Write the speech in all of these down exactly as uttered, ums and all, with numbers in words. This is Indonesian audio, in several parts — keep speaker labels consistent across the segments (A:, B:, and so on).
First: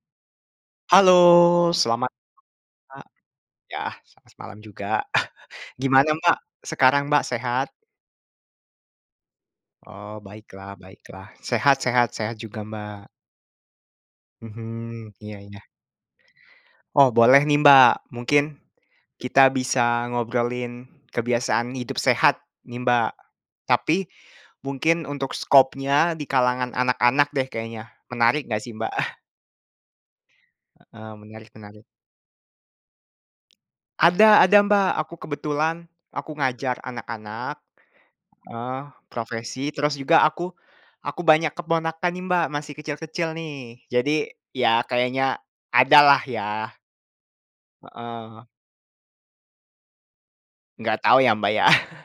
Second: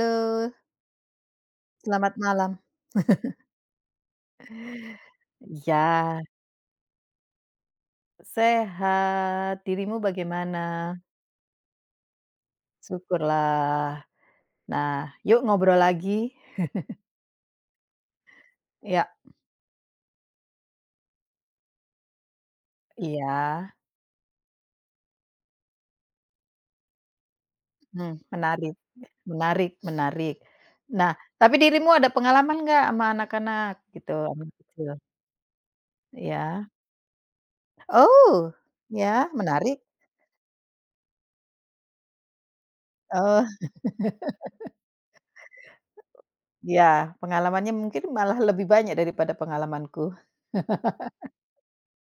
A: Halo,
B: Halo, selamat
A: selamat malam.
B: ya, selamat malam juga. Gimana,
A: Ya,
B: Mbak, sekarang, Mbak, sehat?
A: sehat. Dirimu
B: Oh,
A: bagaimana?
B: baiklah baiklah. Sehat sehat sehat juga, Mbak.
A: Syukurlah. Nah,
B: Mhm, iya
A: yuk
B: iya.
A: ngobrol lagi.
B: Oh, boleh nih, Mbak, mungkin
A: Ya,
B: kita bisa ngobrolin kebiasaan hidup sehat nih, Mbak.
A: iya.
B: Tapi mungkin untuk skopnya di kalangan anak-anak deh kayaknya.
A: Mhm,
B: Menarik nggak
A: menarik,
B: sih, Mbak?
A: menarik, menarik. Nah,
B: Eee, menarik
A: tapi
B: menarik.
A: dirimu ada pengalaman nggak sama anak-anak gitu,
B: Ada
A: anak
B: ada, Mbak,
A: kecil?
B: aku kebetulan aku
A: Iya.
B: ngajar anak-anak.
A: Oh,
B: Oh,
A: ya
B: profesi,
A: menarik.
B: terus juga aku aku banyak keponakan nih, Mbak, masih kecil-kecil
A: Oh,
B: nih. Jadi, ya kayaknya ada lah ya,
A: ya, pengalamannya mungkin
B: heeh,
A: malah lebih banyak daripada pengalamanku.
B: nggak tahu ya, Mbak, ya.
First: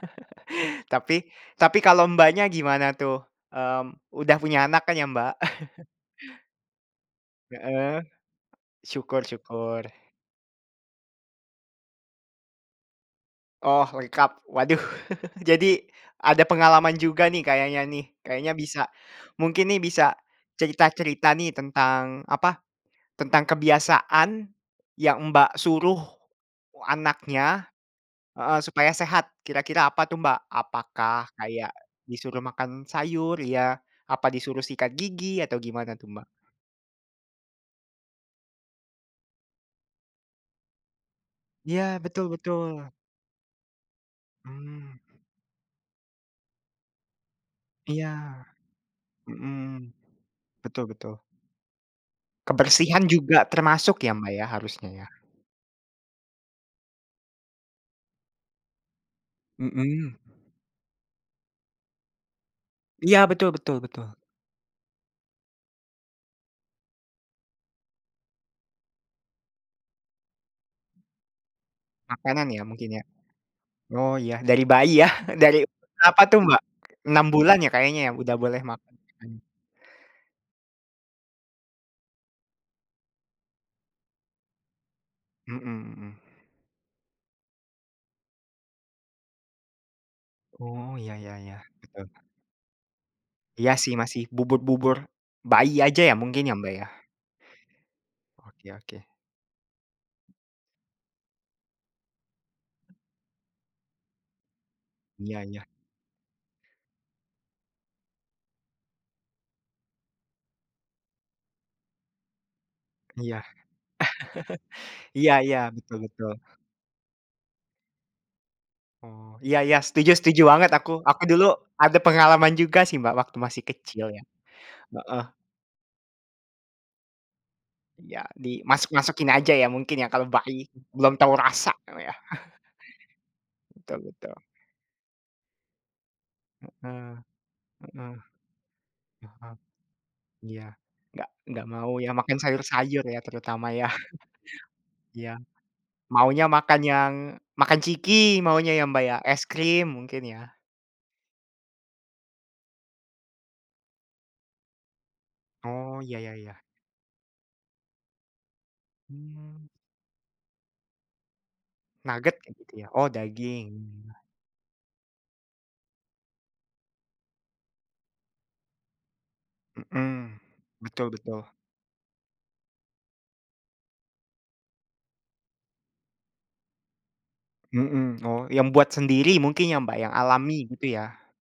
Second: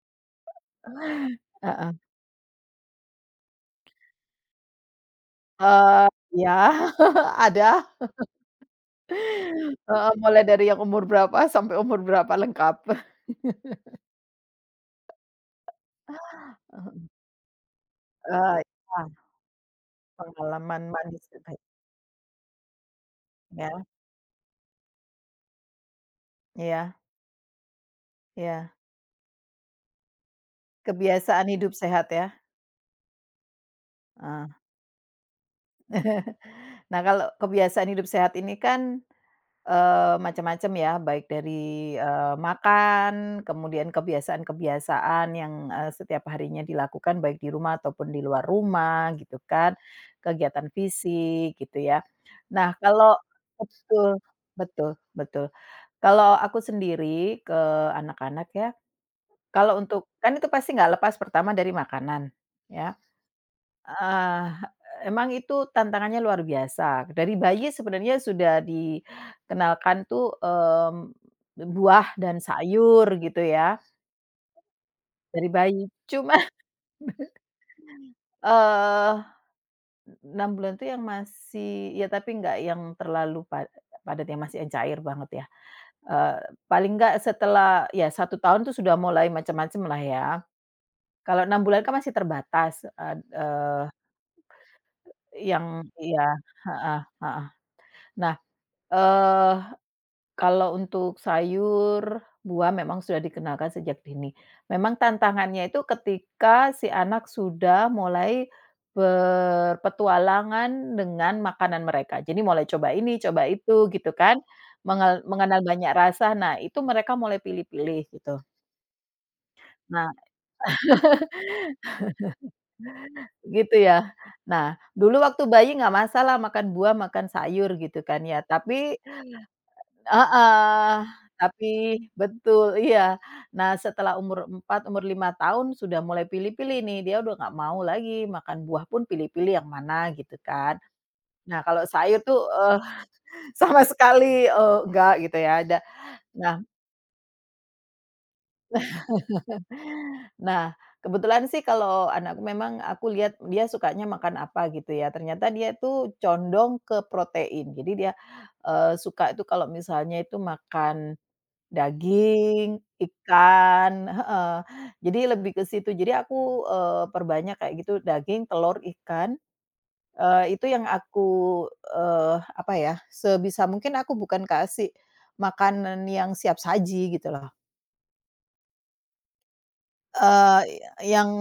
B: Tapi tapi
A: Heeh.
B: kalau Mbaknya gimana tuh? Mmm, udah punya anak kan ya, Mbak?
A: Eee, iya, ada.
B: Heeh, syukur syukur.
A: Heeh, mulai dari yang umur berapa sampai umur berapa lengkap.
B: Oh, lengkap. Waduh, jadi ada pengalaman juga nih kayaknya nih, kayaknya
A: Eee,
B: bisa
A: iya,
B: mungkin nih bisa
A: pengalaman manis
B: cerita-cerita nih
A: terbaik
B: tentang apa, tentang
A: ya,
B: kebiasaan yang Mbak suruh
A: iya
B: anaknya heeh,
A: iya,
B: supaya sehat. Kira-kira apa tuh, Mbak? Apakah
A: kebiasaan hidup
B: kayak
A: sehat ya,
B: disuruh makan sayur ya? Apa
A: heeh.
B: disuruh sikat gigi atau gimana tuh, Mbak?
A: Nah, kalau kebiasaan hidup sehat ini kan, eee, macam-macam ya baik
B: Iya,
A: dari,
B: betul
A: eee,
B: betul.
A: makan, kemudian
B: Mmm,
A: kebiasaan-kebiasaan yang, eee, setiap harinya dilakukan baik di rumah ataupun di
B: iya,
A: luar rumah gitu kan,
B: mhm,
A: kegiatan
B: betul betul.
A: fisik gitu ya. Nah
B: Kebersihan
A: kalau
B: juga termasuk ya,
A: betul
B: Mbak, ya harusnya
A: betul
B: ya?
A: betul. Kalau aku sendiri ke anak-anak ya, kalau untuk
B: Mhm.
A: kan itu pasti nggak lepas pertama dari makanan ya,
B: Iya, betul betul betul.
A: heeh, emang itu tantangannya luar biasa. Dari bayi sebenarnya sudah dikenalkan tuh, mmm, buah dan
B: Makanan ya mungkin ya?
A: sayur gitu ya,
B: Oh iya, dari bayi ya?
A: dari
B: Dari
A: bayi.
B: berapa
A: Cuma,
B: tuh, Mbak? Enam bulan ya kayaknya ya udah boleh makan?
A: eee, 6 bulan tuh yang masih ya tapi nggak yang terlalu pa padat yang masih yang cair banget ya.
B: Mhm mhm.
A: Eee, paling nggak setelah ya satu tahun tuh sudah mulai macam-macam lah ya.
B: Oh, iya iya
A: Kalau
B: iya,
A: enam bulan kan
B: betul.
A: masih terbatas, eee
B: Iya
A: eee,
B: sih masih bubur-bubur
A: yang
B: bayi aja ya
A: iya,
B: mungkin ya, Mbak, ya?
A: heeh heeh. Nah,
B: Oke oke.
A: eee, kalau untuk sayur, buah memang sudah dikenalkan sejak dini. Memang
B: Iya
A: tantangannya
B: iya.
A: itu ketika si anak sudah mulai berpetualangan dengan makanan mereka. Jadi mulai coba ini,
B: Iya.
A: coba itu gitu kan, mengal
B: Iya iya,
A: mengenal banyak
B: betul betul.
A: rasa. Nah, itu mereka mulai pilih-pilih gitu.
B: Oh, iya iya,
A: Nah,
B: setuju setuju banget aku. Aku dulu ada pengalaman juga sih, Mbak, waktu masih
A: gitu
B: kecil
A: ya.
B: ya.
A: Nah, dulu
B: Heeh,
A: waktu bayi nggak masalah makan buah, makan sayur gitu kan
B: iya
A: ya, tapi
B: dimasuk-masukin aja ya mungkin ya kalau bayi
A: heeh,
B: belum tahu
A: tapi
B: rasa ya,
A: betul, iya. Nah,
B: betul
A: setelah
B: betul.
A: umur empat umur lima tahun sudah mulai pilih-pilih nih, dia
B: Heeh
A: udah nggak mau
B: heeh,
A: lagi makan buah pun pilih-pilih
B: paham,
A: yang mana gitu
B: iya.
A: kan.
B: Nggak
A: Nah,
B: nggak
A: kalau
B: mau ya
A: sayur
B: makan
A: tuh, eee,
B: sayur-sayur ya terutama
A: sama
B: ya,
A: sekali, eee, enggak gitu
B: iya.
A: ya, ada
B: Maunya
A: nah.
B: makan yang makan ciki maunya ya, Mbak, ya? Es krim mungkin ya?
A: Nah, kebetulan sih kalau anakku memang aku lihat dia sukanya makan apa gitu ya. Ternyata dia
B: Oh,
A: itu
B: iya iya iya.
A: condong ke protein. Jadi dia, eee, suka itu kalau
B: Mmm,
A: misalnya itu makan
B: Nugget kayak gitu
A: daging,
B: ya? Oh, daging.
A: ikan heeh. Jadi lebih ke situ. Jadi aku, eee, perbanyak kayak gitu daging, telur, ikan,
B: Mhm.
A: eee, itu yang
B: Betul betul.
A: aku, eee, apa ya, sebisa mungkin aku bukan kasih makanan yang siap saji gitu loh.
B: Mhm. Oh, yang buat sendiri mungkin ya, Mbak, yang alami
A: Eee,
B: gitu ya?
A: yang,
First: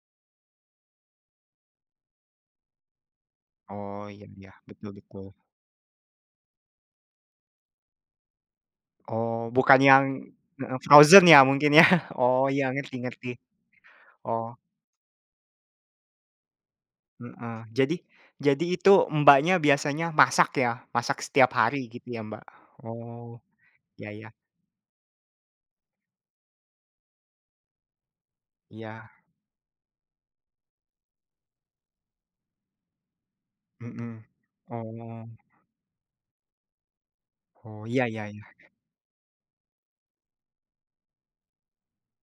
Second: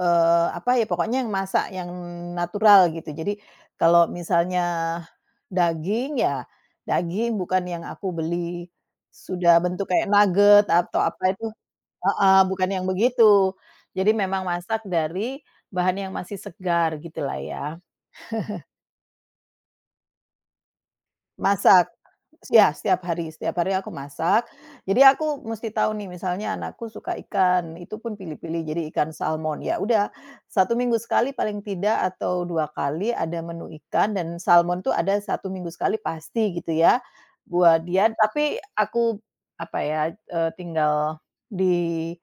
A: eee, apa ya, pokoknya yang masak yang natural gitu. Jadi
B: Oh,
A: kalau
B: iya iya,
A: misalnya
B: betul betul.
A: daging, ya daging bukan yang aku beli
B: Oh,
A: sudah
B: bukan
A: bentuk
B: yang
A: kayak nugget
B: heeh,
A: atau
B: frozen
A: apa
B: ya
A: itu
B: mungkin ya?
A: heeh,
B: Oh, iya
A: bukan yang
B: ngerti ngerti.
A: begitu. Jadi memang
B: Oh,
A: masak dari bahan yang masih segar gitulah
B: heeh.
A: ya.
B: Jadi jadi itu Mbaknya biasanya masak ya? Masak setiap
A: Masak.
B: hari gitu ya, Mbak?
A: Ya, setiap hari
B: Oh,
A: setiap hari aku
B: iya iya.
A: masak. Jadi aku mesti tahu nih misalnya anakku suka ikan, itu pun pilih-pilih, jadi ikan
B: Iya.
A: salmon. Ya udah, satu minggu sekali paling tidak atau dua kali ada menu ikan
B: Mhm.
A: dan salmon tuh ada
B: Oh
A: satu minggu sekali pasti gitu ya, buat
B: oh, iya
A: dia.
B: iya iya,
A: Tapi aku, apa ya, eee, tinggal di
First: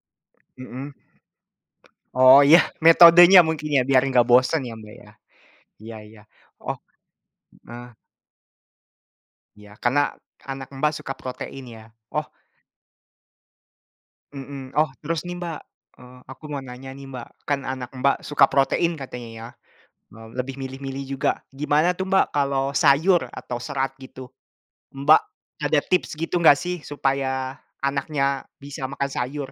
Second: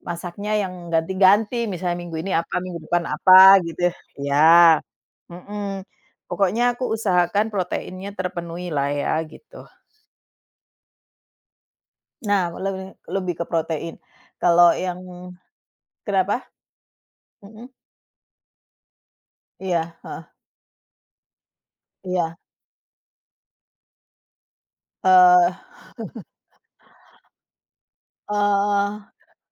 A: masaknya yang
B: mhm.
A: ganti-ganti, misalnya minggu ini
B: Oh
A: apa,
B: iya,
A: minggu depan
B: metodenya
A: apa
B: mungkin
A: gitu
B: ya, biar nggak
A: ya,
B: bosen ya, Mbak, ya?
A: mhm.
B: Iya iya.
A: Pokoknya
B: Oh,
A: aku usahakan
B: heeh,
A: proteinnya terpenuhi lah ya gitu.
B: iya, karena anak Mbak suka protein ya? Oh,
A: Nah, lebih lebih ke protein. Kalau
B: mhm. Oh,
A: yang
B: terus nih, Mbak, eee, aku
A: kenapa?
B: mau nanya nih, Mbak, kan
A: Mhm,
B: anak Mbak suka protein katanya ya,
A: iya, heeh,
B: eee, lebih milih-milih juga. Gimana tuh, Mbak,
A: iya,
B: kalau sayur atau serat gitu? Mbak
A: eee
B: ada tips gitu nggak sih supaya anaknya bisa
A: eee,
B: makan sayur?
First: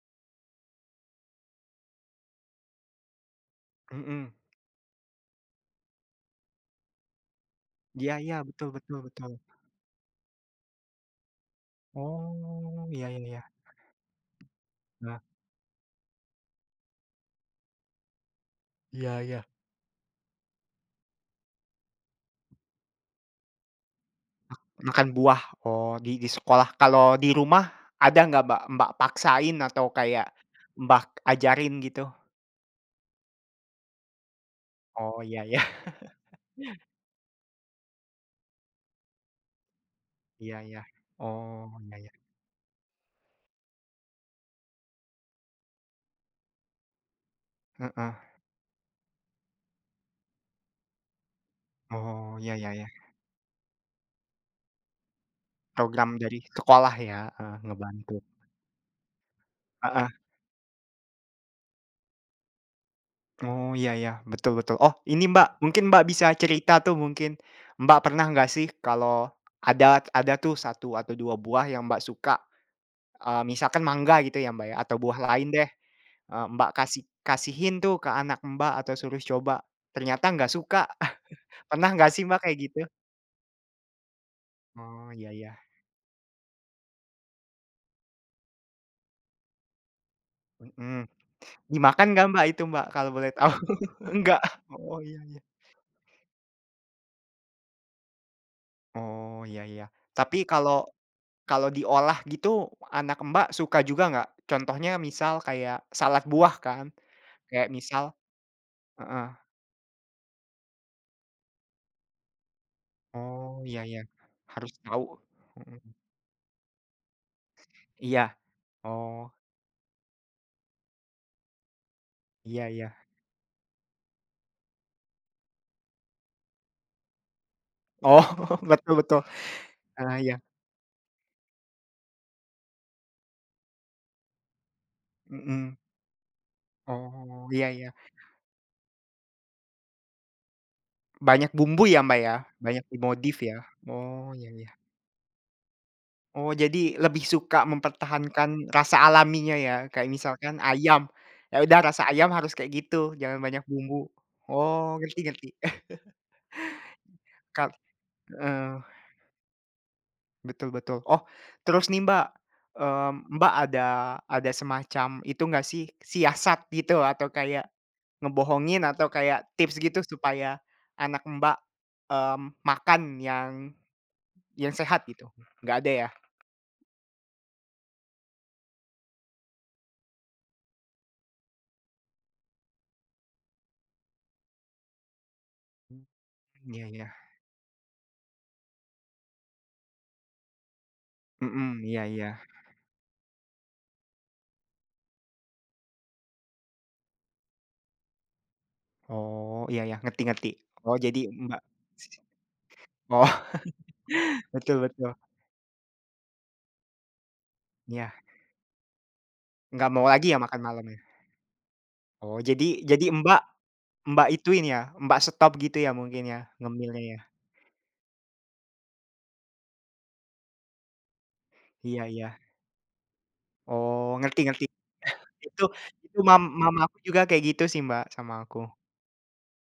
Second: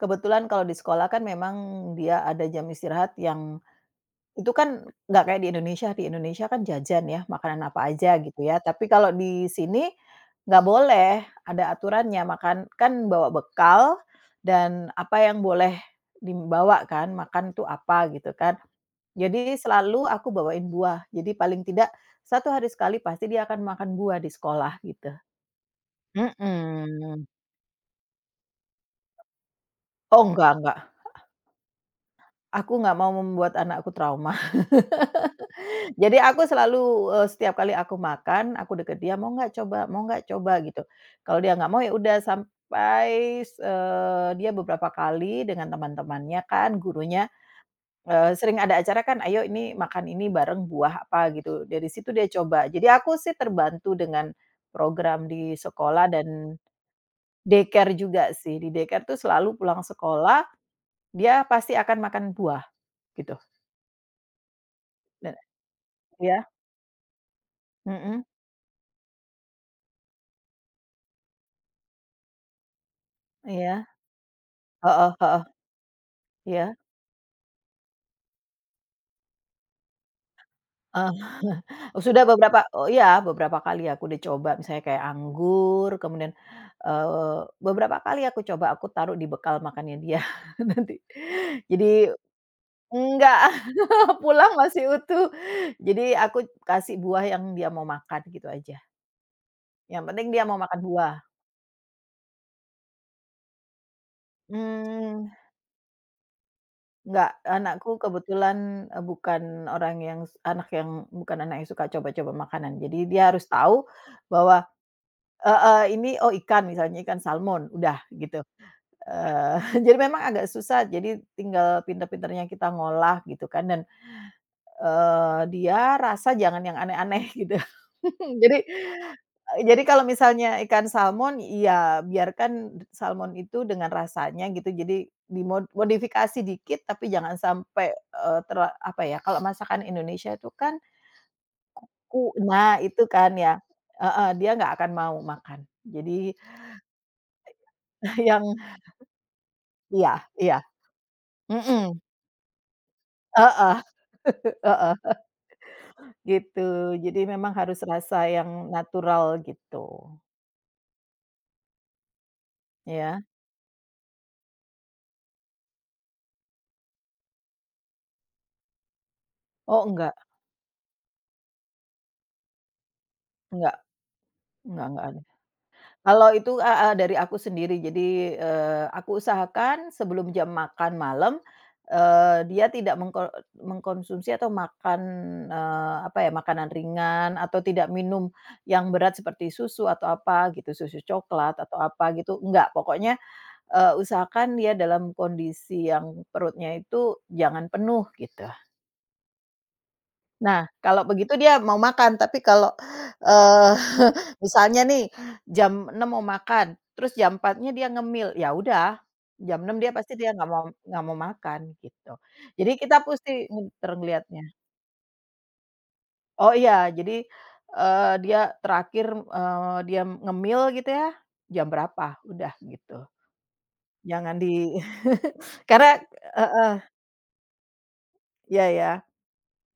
A: kebetulan kalau di sekolah kan memang dia ada jam istirahat yang
B: Mhm.
A: itu kan nggak kayak di Indonesia. Di Indonesia kan jajan ya, makanan apa
B: Iya
A: aja
B: iya,
A: gitu ya.
B: betul
A: Tapi
B: betul
A: kalau
B: betul.
A: di sini nggak boleh, ada aturannya makan
B: Oh, iya
A: kan
B: iya
A: bawa
B: iya.
A: bekal dan
B: Nah,
A: apa yang boleh dibawa kan, makan tuh apa gitu kan.
B: iya iya.
A: Jadi selalu aku bawain buah. Jadi paling tidak satu hari sekali pasti dia akan makan buah di sekolah gitu.
B: Makan buah, oh di di sekolah. Kalau
A: Mhm.
B: di rumah ada nggak Mbak Mbak paksain atau
A: Oh,
B: kayak
A: enggak enggak.
B: Mbak ajarin gitu?
A: Aku nggak mau membuat anakku trauma.
B: Oh iya ya,
A: Jadi aku selalu, eee, setiap kali aku makan, aku deket dia, "Mau nggak coba mau nggak coba?"
B: iya
A: gitu.
B: ya.
A: Kalau dia nggak
B: Oh
A: mau, ya
B: iya ya,
A: udah sampai, eee, dia beberapa kali dengan teman-temannya kan, gurunya,
B: heeh.
A: eee, sering ada acara kan, "Ayo ini makan ini bareng buah apa," gitu. Dari situ dia
B: Oh iya
A: coba.
B: ya ya.
A: Jadi aku sih terbantu dengan program di sekolah
B: Program dari
A: dan
B: sekolah ya, heeh,
A: daycare
B: ngebantu.
A: juga sih. Di daycare tuh selalu pulang
B: Heeh.
A: sekolah, dia pasti akan makan buah gitu.
B: Oh iya ya betul betul. Oh ini
A: Dan
B: Mbak, mungkin Mbak bisa
A: iya,
B: cerita tuh mungkin, Mbak
A: mhm,
B: pernah nggak sih kalau ada ada tuh satu atau dua buah yang Mbak suka. Eee,
A: iya,
B: misalkan mangga gitu ya, Mbak, ya, atau
A: heeh
B: buah
A: heeh,
B: lain deh, eee, Mbak,
A: iya.
B: kasih kasihin tuh ke anak Mbak, atau suruh coba, ternyata nggak suka.
A: Eh,
B: Pernah nggak
A: sudah
B: sih, Mbak, kayak
A: beberapa
B: gitu?
A: oh iya, beberapa kali aku udah coba misalnya kayak
B: Oh, iya iya,
A: anggur, kemudian, eee, beberapa kali aku coba aku taruh di bekal makannya dia nanti.
B: mhm. Dimakan
A: Jadi
B: nggak, Mbak, itu, Mbak, kalau boleh
A: enggak,
B: tahu? Enggak?
A: pulang masih
B: Oh, iya
A: utuh.
B: iya.
A: Jadi aku kasih buah yang dia mau makan gitu aja,
B: Oh, iya iya.
A: yang penting dia
B: Tapi
A: mau makan
B: kalau
A: buah.
B: kalau diolah gitu, anak Mbak, suka juga nggak? Contohnya
A: Mmm,
B: misal kayak salad buah kan,
A: enggak,
B: kayak
A: anakku
B: misal
A: kebetulan, eee,
B: heeh.
A: bukan orang yang anak yang bukan anak yang suka coba-coba makanan. Jadi dia harus
B: Oh, iya
A: tahu
B: iya.
A: bahwa
B: Harus tahu.
A: heeh,
B: Mhm.
A: ini, oh ikan misalnya, ikan salmon, udah
B: Iya.
A: gitu.
B: Oh,
A: Eee, jadi memang agak susah, jadi tinggal pinter-pinternya
B: iya
A: kita
B: iya.
A: ngolah gitu kan dan, eee, dia rasa jangan yang aneh-aneh gitu.
B: Oh,
A: Jadi,
B: betul betul.
A: eee, jadi kalau
B: Ah, iya,
A: misalnya ikan salmon, ya biarkan salmon itu dengan rasanya gitu, jadi dimod
B: mhm.
A: modifikasi dikit tapi jangan
B: Oh, iya iya.
A: sampai, eee, tera apa ya, kalau masakan Indonesia itu kan
B: Banyak bumbu ya, Mbak,
A: ku
B: ya?
A: nah
B: Banyak
A: itu kan
B: dimodif
A: ya
B: ya?
A: heeh,
B: Oh,
A: dia
B: iya iya.
A: nggak akan mau makan. Jadi
B: Oh, jadi lebih suka
A: yang
B: mempertahankan rasa alaminya ya? Kayak
A: iya
B: misalkan
A: iya.
B: ayam, ya udah
A: Mhm.
B: rasa ayam harus kayak gitu, jangan
A: Heeh
B: banyak bumbu. Oh,
A: heeh,
B: ngerti ngerti.
A: gitu. Jadi memang
B: Kal
A: harus rasa yang
B: heeh,
A: natural gitu,
B: betul betul. Oh, terus nih, Mbak, mmm,
A: ya.
B: Mbak, ada ada semacam itu nggak sih, siasat gitu atau kayak ngebohongin atau kayak tips
A: Oh,
B: gitu
A: enggak
B: supaya anak Mbak, mmm, makan yang
A: enggak
B: yang
A: enggak
B: sehat
A: enggak ada.
B: gitu? Nggak ada ya?
A: Kalau itu heeh, dari aku sendiri. Jadi, eee, aku usahakan sebelum jam makan malam, eee, dia tidak mengko mengkonsumsi atau makan, eee,
B: Mmm,
A: apa ya, makanan
B: iya iya.
A: ringan atau tidak minum yang berat seperti susu atau apa gitu, susu coklat
B: Mhm,
A: atau
B: iya
A: apa
B: iya.
A: gitu, enggak. Pokoknya eee, usahakan dia dalam kondisi yang perutnya itu jangan penuh gitu.
B: Oh, iya iya, ngerti ngerti.
A: Nah,
B: Oh
A: kalau
B: jadi
A: begitu dia
B: Mbak
A: mau makan, tapi kalau,
B: oh,
A: eee, misalnya
B: betul
A: nih
B: betul.
A: jam enam mau makan, terus jam empatnya dia
B: Iya,
A: ngemil, ya udah jam enam
B: nggak
A: dia
B: mau
A: pasti
B: lagi
A: dia
B: ya
A: nggak
B: makan
A: mau
B: malam ya?
A: nggak mau makan gitu.
B: Oh
A: Jadi
B: jadi
A: kita
B: jadi
A: pasti
B: Mbak
A: pinter
B: Mbak
A: ngelihatnya.
B: ituin ya, Mbak stop gitu ya mungkin ya,
A: Oh iya,
B: ngemilnya ya?
A: jadi, eee, dia terakhir, eee, dia ngemil gitu ya, jam
B: Iya
A: berapa,
B: iya.
A: udah gitu.
B: Oh,
A: Jangan
B: ngerti ngerti.
A: di
B: Itu
A: karena
B: itu mam
A: heeh,
B: mama aku juga kayak gitu sih Mbak, sama aku.
A: iya ya.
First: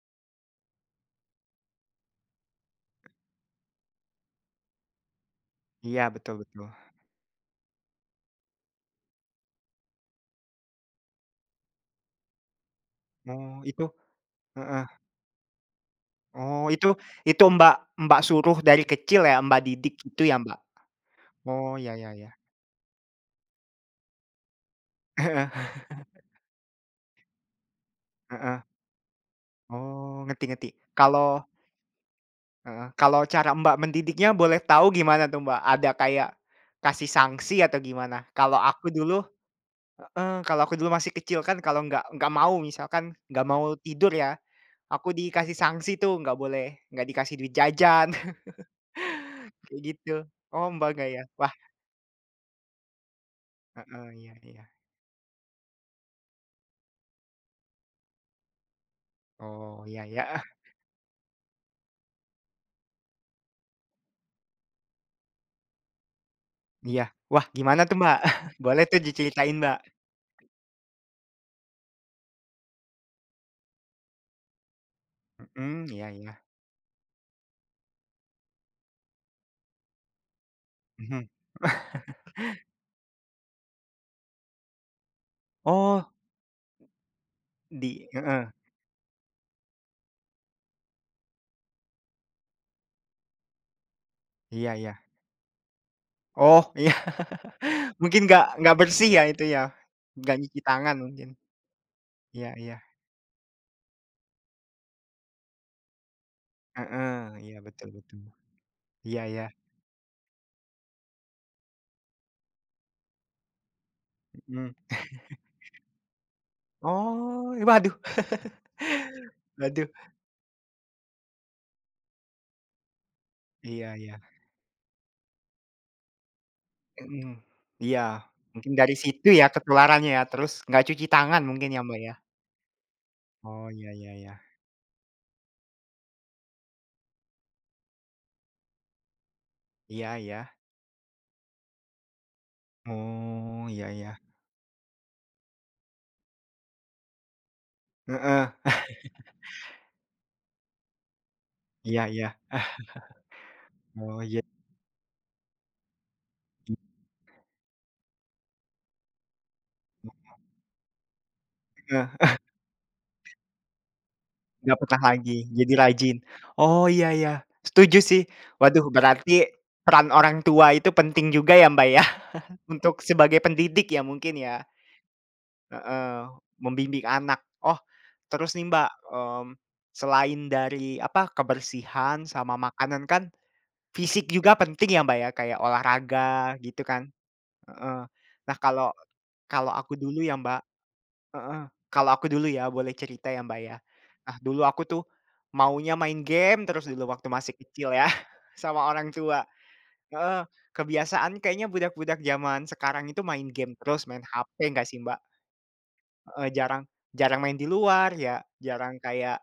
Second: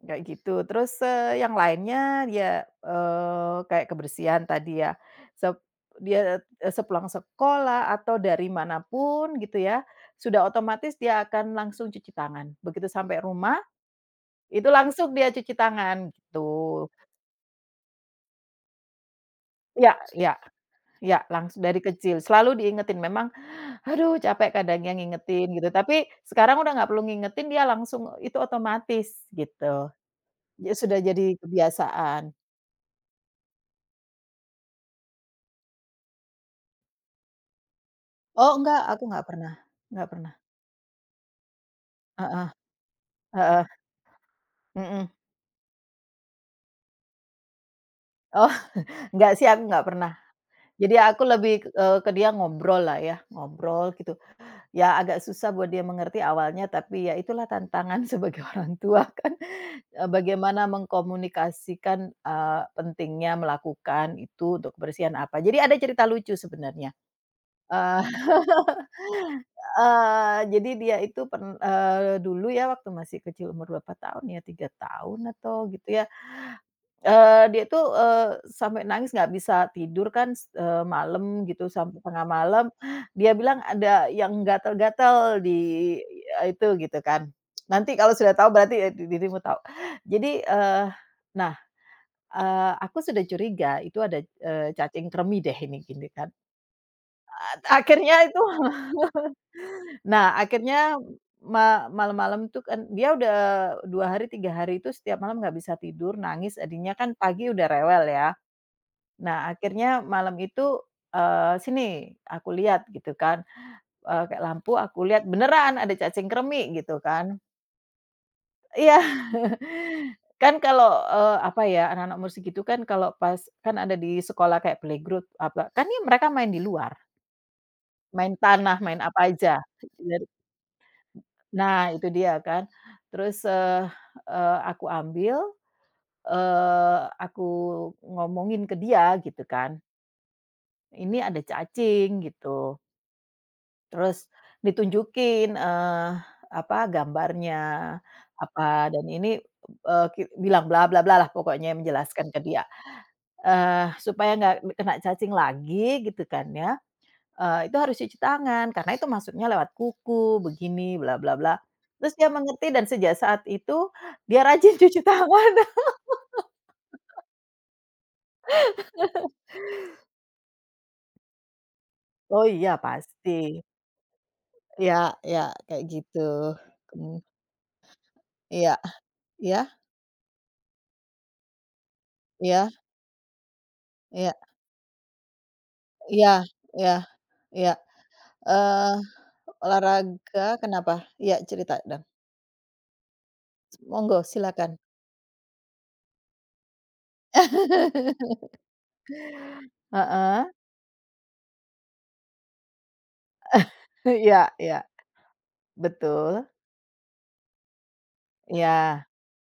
A: Ya. Kayak gitu. Terus, eee, yang lainnya dia eee, kayak kebersihan tadi ya. Sep
B: Iya, betul
A: dia,
B: betul.
A: eee, sepulang sekolah atau dari manapun gitu ya, sudah otomatis dia akan langsung cuci tangan. Begitu sampai rumah,
B: Oh, itu
A: itu
B: heeh.
A: langsung dia cuci tangan,
B: Oh,
A: gitu.
B: itu itu Mbak Mbak suruh dari kecil ya, Mbak
A: Ya
B: didik gitu
A: ya
B: ya, Mbak?
A: ya, langsung
B: Oh,
A: dari
B: ya ya
A: kecil.
B: ya.
A: Selalu diingetin, memang aduh capek kadang yang ngingetin gitu, tapi sekarang udah nggak perlu ngingetin, dia langsung itu
B: Heeh heeh.
A: otomatis gitu.
B: Oh, ngerti ngerti.
A: Ya sudah jadi
B: Kalau
A: kebiasaan.
B: heeh, kalau cara Mbak mendidiknya boleh tahu gimana tuh, Mbak? Ada kayak kasih sanksi atau gimana?
A: Oh,
B: Kalau
A: enggak,
B: aku
A: aku
B: dulu
A: nggak pernah nggak pernah.
B: heeh, kalau aku dulu masih kecil kan kalau nggak nggak
A: Heeh
B: mau misalkan nggak
A: heeh,
B: mau tidur ya,
A: mhm.
B: aku dikasih sanksi tuh, nggak boleh nggak dikasih duit jajan,
A: Oh, nggak sih aku
B: kayak
A: nggak pernah.
B: gitu. Oh, Mbak
A: Jadi
B: nggak ya?
A: aku
B: Wah
A: lebih, eee, ke dia ngobrol lah ya, ngobrol
B: heeh,
A: gitu.
B: iya iya.
A: Ya agak susah buat dia mengerti awalnya, tapi ya itulah tantangan sebagai orang tua kan,
B: Oh, iya
A: eee,
B: ya.
A: bagaimana mengkomunikasikan, eee, pentingnya melakukan itu untuk kebersihan apa. Jadi ada cerita lucu sebenarnya,
B: Iya. Wah, gimana tuh,
A: eee,
B: Mbak? Boleh tuh diceritain,
A: eee,
B: Mbak.
A: jadi dia itu pen eee, dulu ya waktu masih kecil umur berapa tahun ya, tiga tahun atau
B: Mhm,
A: gitu ya.
B: iya iya.
A: Eee, dia tuh, eee, sampai nangis nggak bisa tidur kan, s eee,
B: Mhm.
A: malam gitu sampai tengah malam. Dia bilang ada yang gatal-gatal di
B: Oh,
A: eee, itu gitu kan. Nanti
B: di
A: kalau sudah
B: heeh.
A: tahu berarti, eee, di dirimu tahu. Jadi, eee, nah, eee, aku sudah curiga itu ada, eee,
B: Iya iya.
A: cacing kremi deh ini gini kan.
B: Oh, iya.
A: A akhirnya
B: Mungkin
A: itu
B: nggak nggak bersih ya itu ya,
A: nah
B: nggak nyuci
A: akhirnya
B: tangan mungkin.
A: ma malam-malam
B: Iya
A: tuh
B: iya.
A: kan dia udah dua hari, tiga hari itu setiap malam nggak bisa tidur, nangis, Adinya kan
B: Heeh,
A: pagi
B: iya
A: udah
B: betul
A: rewel
B: betul.
A: ya.
B: Iya iya.
A: Nah, akhirnya malam itu, eee, sini aku lihat gitu kan, eee, kayak
B: Mhm.
A: lampu aku lihat beneran ada cacing kremi gitu kan.
B: Oh, waduh
A: Iya.
B: waduh.
A: Kan kalau, eee, apa ya, anak-anak umur segitu kan kalau pas kan ada
B: Iya iya.
A: di sekolah kayak playgroup apa, kan ya mereka main di luar,
B: Mhm. Iya,
A: main
B: mungkin
A: tanah,
B: dari
A: main apa
B: situ ya
A: aja.
B: ketularannya ya,
A: Dari
B: terus nggak cuci tangan mungkin ya,
A: nah
B: Mbak,
A: itu
B: ya?
A: dia kan. Terus,
B: Oh,
A: eee
B: iya iya iya.
A: eee, aku ambil, eee, aku ngomongin ke dia gitu kan,
B: Iya iya.
A: "Ini ada cacing," gitu.
B: Oh, iya iya.
A: Terus ditunjukin, eee, apa, gambarnya,
B: Heeh.
A: apa, dan ini, eee, ki bilang bla bla bla lah pokoknya
B: Iya iya.
A: menjelaskan ke dia,
B: Ah,
A: eee,
B: oh,
A: supaya
B: iya.
A: nggak kena cacing lagi gitu kan ya, eee, itu harus cuci tangan karena itu masuknya lewat kuku, begini, bla bla bla.
B: Heeh,
A: Terus dia mengerti dan sejak saat itu dia rajin
B: nggak
A: cuci
B: pernah lagi,
A: tangan.
B: jadi rajin. Oh, iya iya, setuju sih. Waduh, berarti peran orang tua itu penting juga ya, Mbak, ya,
A: Oh iya,
B: untuk sebagai
A: pasti.
B: pendidik ya mungkin ya?
A: Ya ya kayak
B: Heeh,
A: gitu.
B: membimbing
A: Mmm,
B: anak. Oh, terus nih,
A: iya,
B: Mbak, mmm,
A: iya
B: selain dari apa, kebersihan sama
A: iya
B: makanan kan fisik
A: iya
B: juga penting ya, Mbak, ya, kayak
A: iya
B: olahraga gitu
A: iya
B: kan?
A: iya.
B: Heeh. Nah, kalau
A: Eee,
B: kalau aku dulu ya,
A: olahraga
B: Mbak.
A: kenapa? Iya,
B: Heeh,
A: cerita dong,
B: kalau aku dulu ya boleh cerita ya, Mbak, ya.
A: monggo
B: Nah dulu
A: silakan.
B: aku tuh maunya main game terus dulu waktu masih kecil ya, sama orang tua.
A: Heeh,
B: Heeh, kebiasaan kayaknya budak-budak zaman sekarang itu main game terus, main
A: iya
B: H P
A: iya,
B: nggak sih, Mbak?
A: betul.
B: Heeh, jarang jarang main di luar ya, jarang
A: Iya
B: kayak,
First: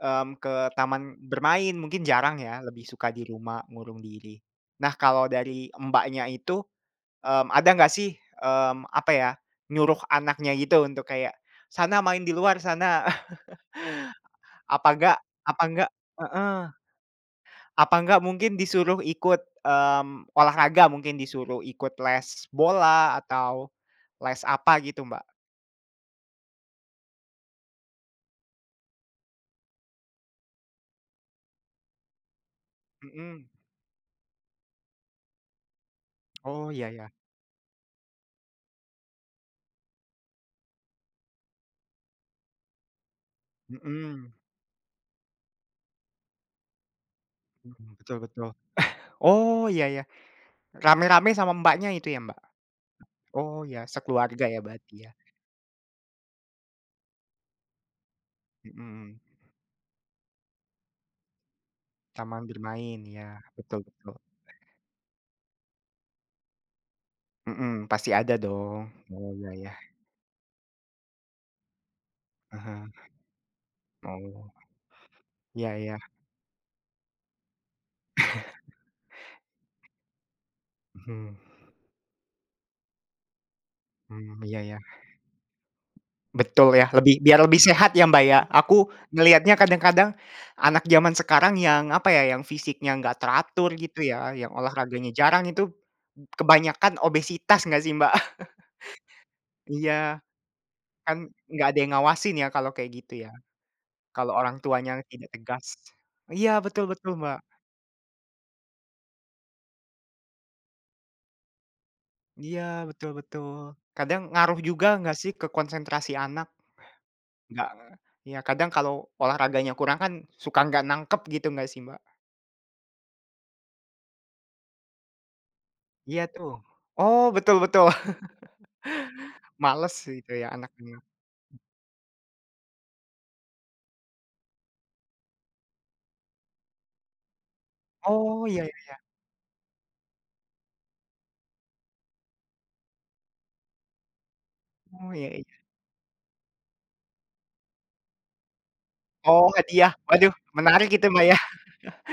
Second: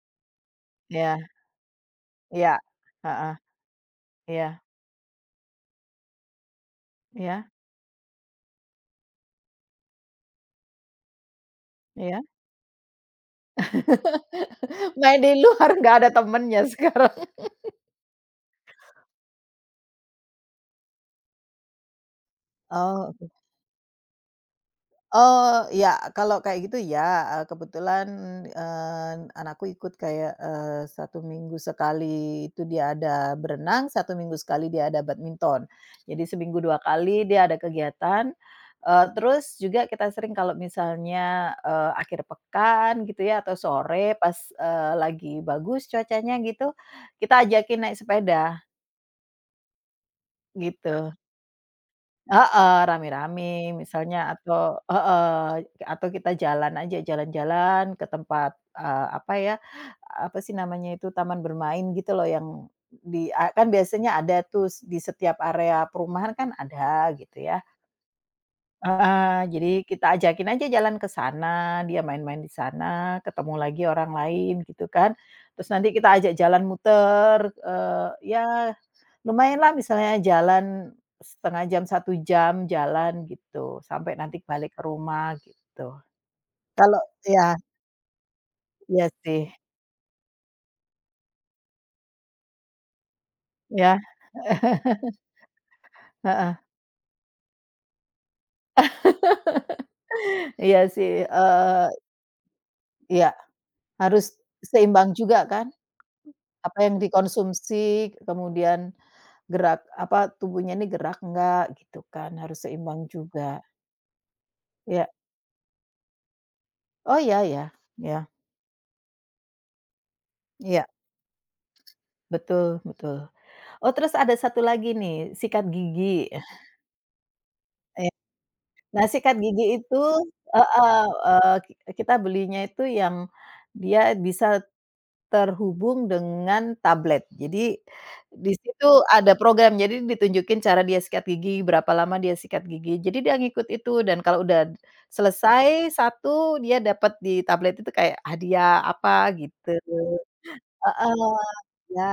B: mmm, ke taman
A: iya
B: bermain mungkin jarang
A: iya,
B: ya, lebih suka di
A: heeh,
B: rumah ngurung diri.
A: iya
B: Nah kalau dari Mbaknya itu, mmm,
A: iya
B: ada nggak sih, mmm, apa ya, nyuruh anaknya gitu untuk kayak, "Sana
A: iya.
B: main di luar sana." Apa enggak
A: Main di
B: apa
A: luar
B: enggak
A: nggak ada temennya
B: heeh,
A: sekarang.
B: apa enggak mungkin disuruh ikut, mmm, olahraga mungkin disuruh ikut les
A: Oh.
B: bola atau les apa gitu, Mbak.
A: Oh ya, kalau kayak gitu ya eee, kebetulan, eee, anakku ikut kayak, eee, satu minggu sekali minggu sekali itu dia ada
B: Mhm.
A: berenang, satu minggu sekali dia ada badminton. Jadi seminggu
B: Oh,
A: dua
B: iya iya.
A: kali dia ada kegiatan, eee, terus juga kita sering kalau misalnya, eee, akhir pekan gitu ya atau sore
B: Mhm,
A: pas, eee, lagi bagus cuacanya gitu, kita ajakin
B: mhm,
A: naik
B: betul betul.
A: sepeda,
B: Oh, iya iya.
A: gitu.
B: Rame-rame sama Mbaknya itu ya, Mbak?
A: Heeh,
B: Oh,
A: rame-rame
B: ya
A: misalnya
B: sekeluarga ya
A: atau
B: berarti ya?
A: heeh, atau kita jalan aja, jalan-jalan ke tempat, eee,
B: Mhm,
A: apa ya, apa sih namanya itu, taman bermain gitu loh
B: taman
A: yang
B: bermain,
A: di
B: ya,
A: a kan
B: betul betul.
A: biasanya ada tuh s di setiap area perumahan kan ada gitu ya.
B: Mhm, pasti ada dong. Oh,
A: Heeh,
B: iya
A: jadi
B: iya.
A: kita ajakin aja jalan ke sana, dia main-main di
B: Ah hah.
A: sana, ketemu lagi orang
B: Oh,
A: lain gitu kan. Terus
B: iya
A: nanti
B: iya.
A: kita ajak jalan muter, eee, ya lumayanlah misalnya jalan
B: Mhm,
A: setengah jam, satu jam jalan gitu, sampai nanti
B: mmm, iya
A: balik
B: iya.
A: ke rumah gitu.
B: Betul ya,
A: Kalau
B: lebih biar
A: ya
B: lebih sehat ya, Mbak, ya. Aku
A: iya sih,
B: ngelihatnya kadang-kadang anak zaman sekarang yang, apa ya, yang fisiknya nggak teratur
A: ya
B: gitu ya, yang olahraganya jarang itu
A: heeh,
B: kebanyakan obesitas nggak sih, Mbak? Iya,
A: iya sih,
B: kan nggak ada
A: eee,
B: yang ngawasin ya kalau kayak gitu ya,
A: iya
B: kalau
A: harus
B: orang tuanya
A: seimbang
B: tidak
A: juga
B: tegas.
A: kan,
B: Iya,
A: apa
B: betul
A: yang
B: betul, Mbak.
A: dikonsumsi kemudian gerak apa, tubuhnya ini gerak enggak gitu kan, harus
B: Iya,
A: seimbang
B: betul
A: juga,
B: betul. Kadang ngaruh juga
A: iya.
B: nggak sih ke konsentrasi anak?
A: Oh iya ya,
B: Nggak
A: iya
B: iya, kadang kalau olahraganya kurang kan suka
A: iya,
B: nggak nangkep gitu nggak sih, Mbak?
A: betul betul. Oh, terus ada satu lagi nih, sikat
B: Iya
A: gigi.
B: tuh. Oh, betul betul.
A: Iya. Nah, sikat gigi itu
B: Males gitu ya anaknya.
A: heeh, eee, ki kita belinya itu yang dia bisa terhubung dengan tablet. Jadi,
B: Oh,
A: di
B: iya
A: situ
B: iya.
A: ada program, jadi ditunjukin cara dia sikat gigi, berapa lama dia sikat gigi, jadi dia ngikut itu dan kalau udah
B: Oh, iya iya.
A: selesai satu dia dapat di tablet itu kayak hadiah apa
B: Oh,
A: gitu.
B: hadiah. Waduh, menarik itu, Mbak,
A: Heeh,
B: ya.
A: iya.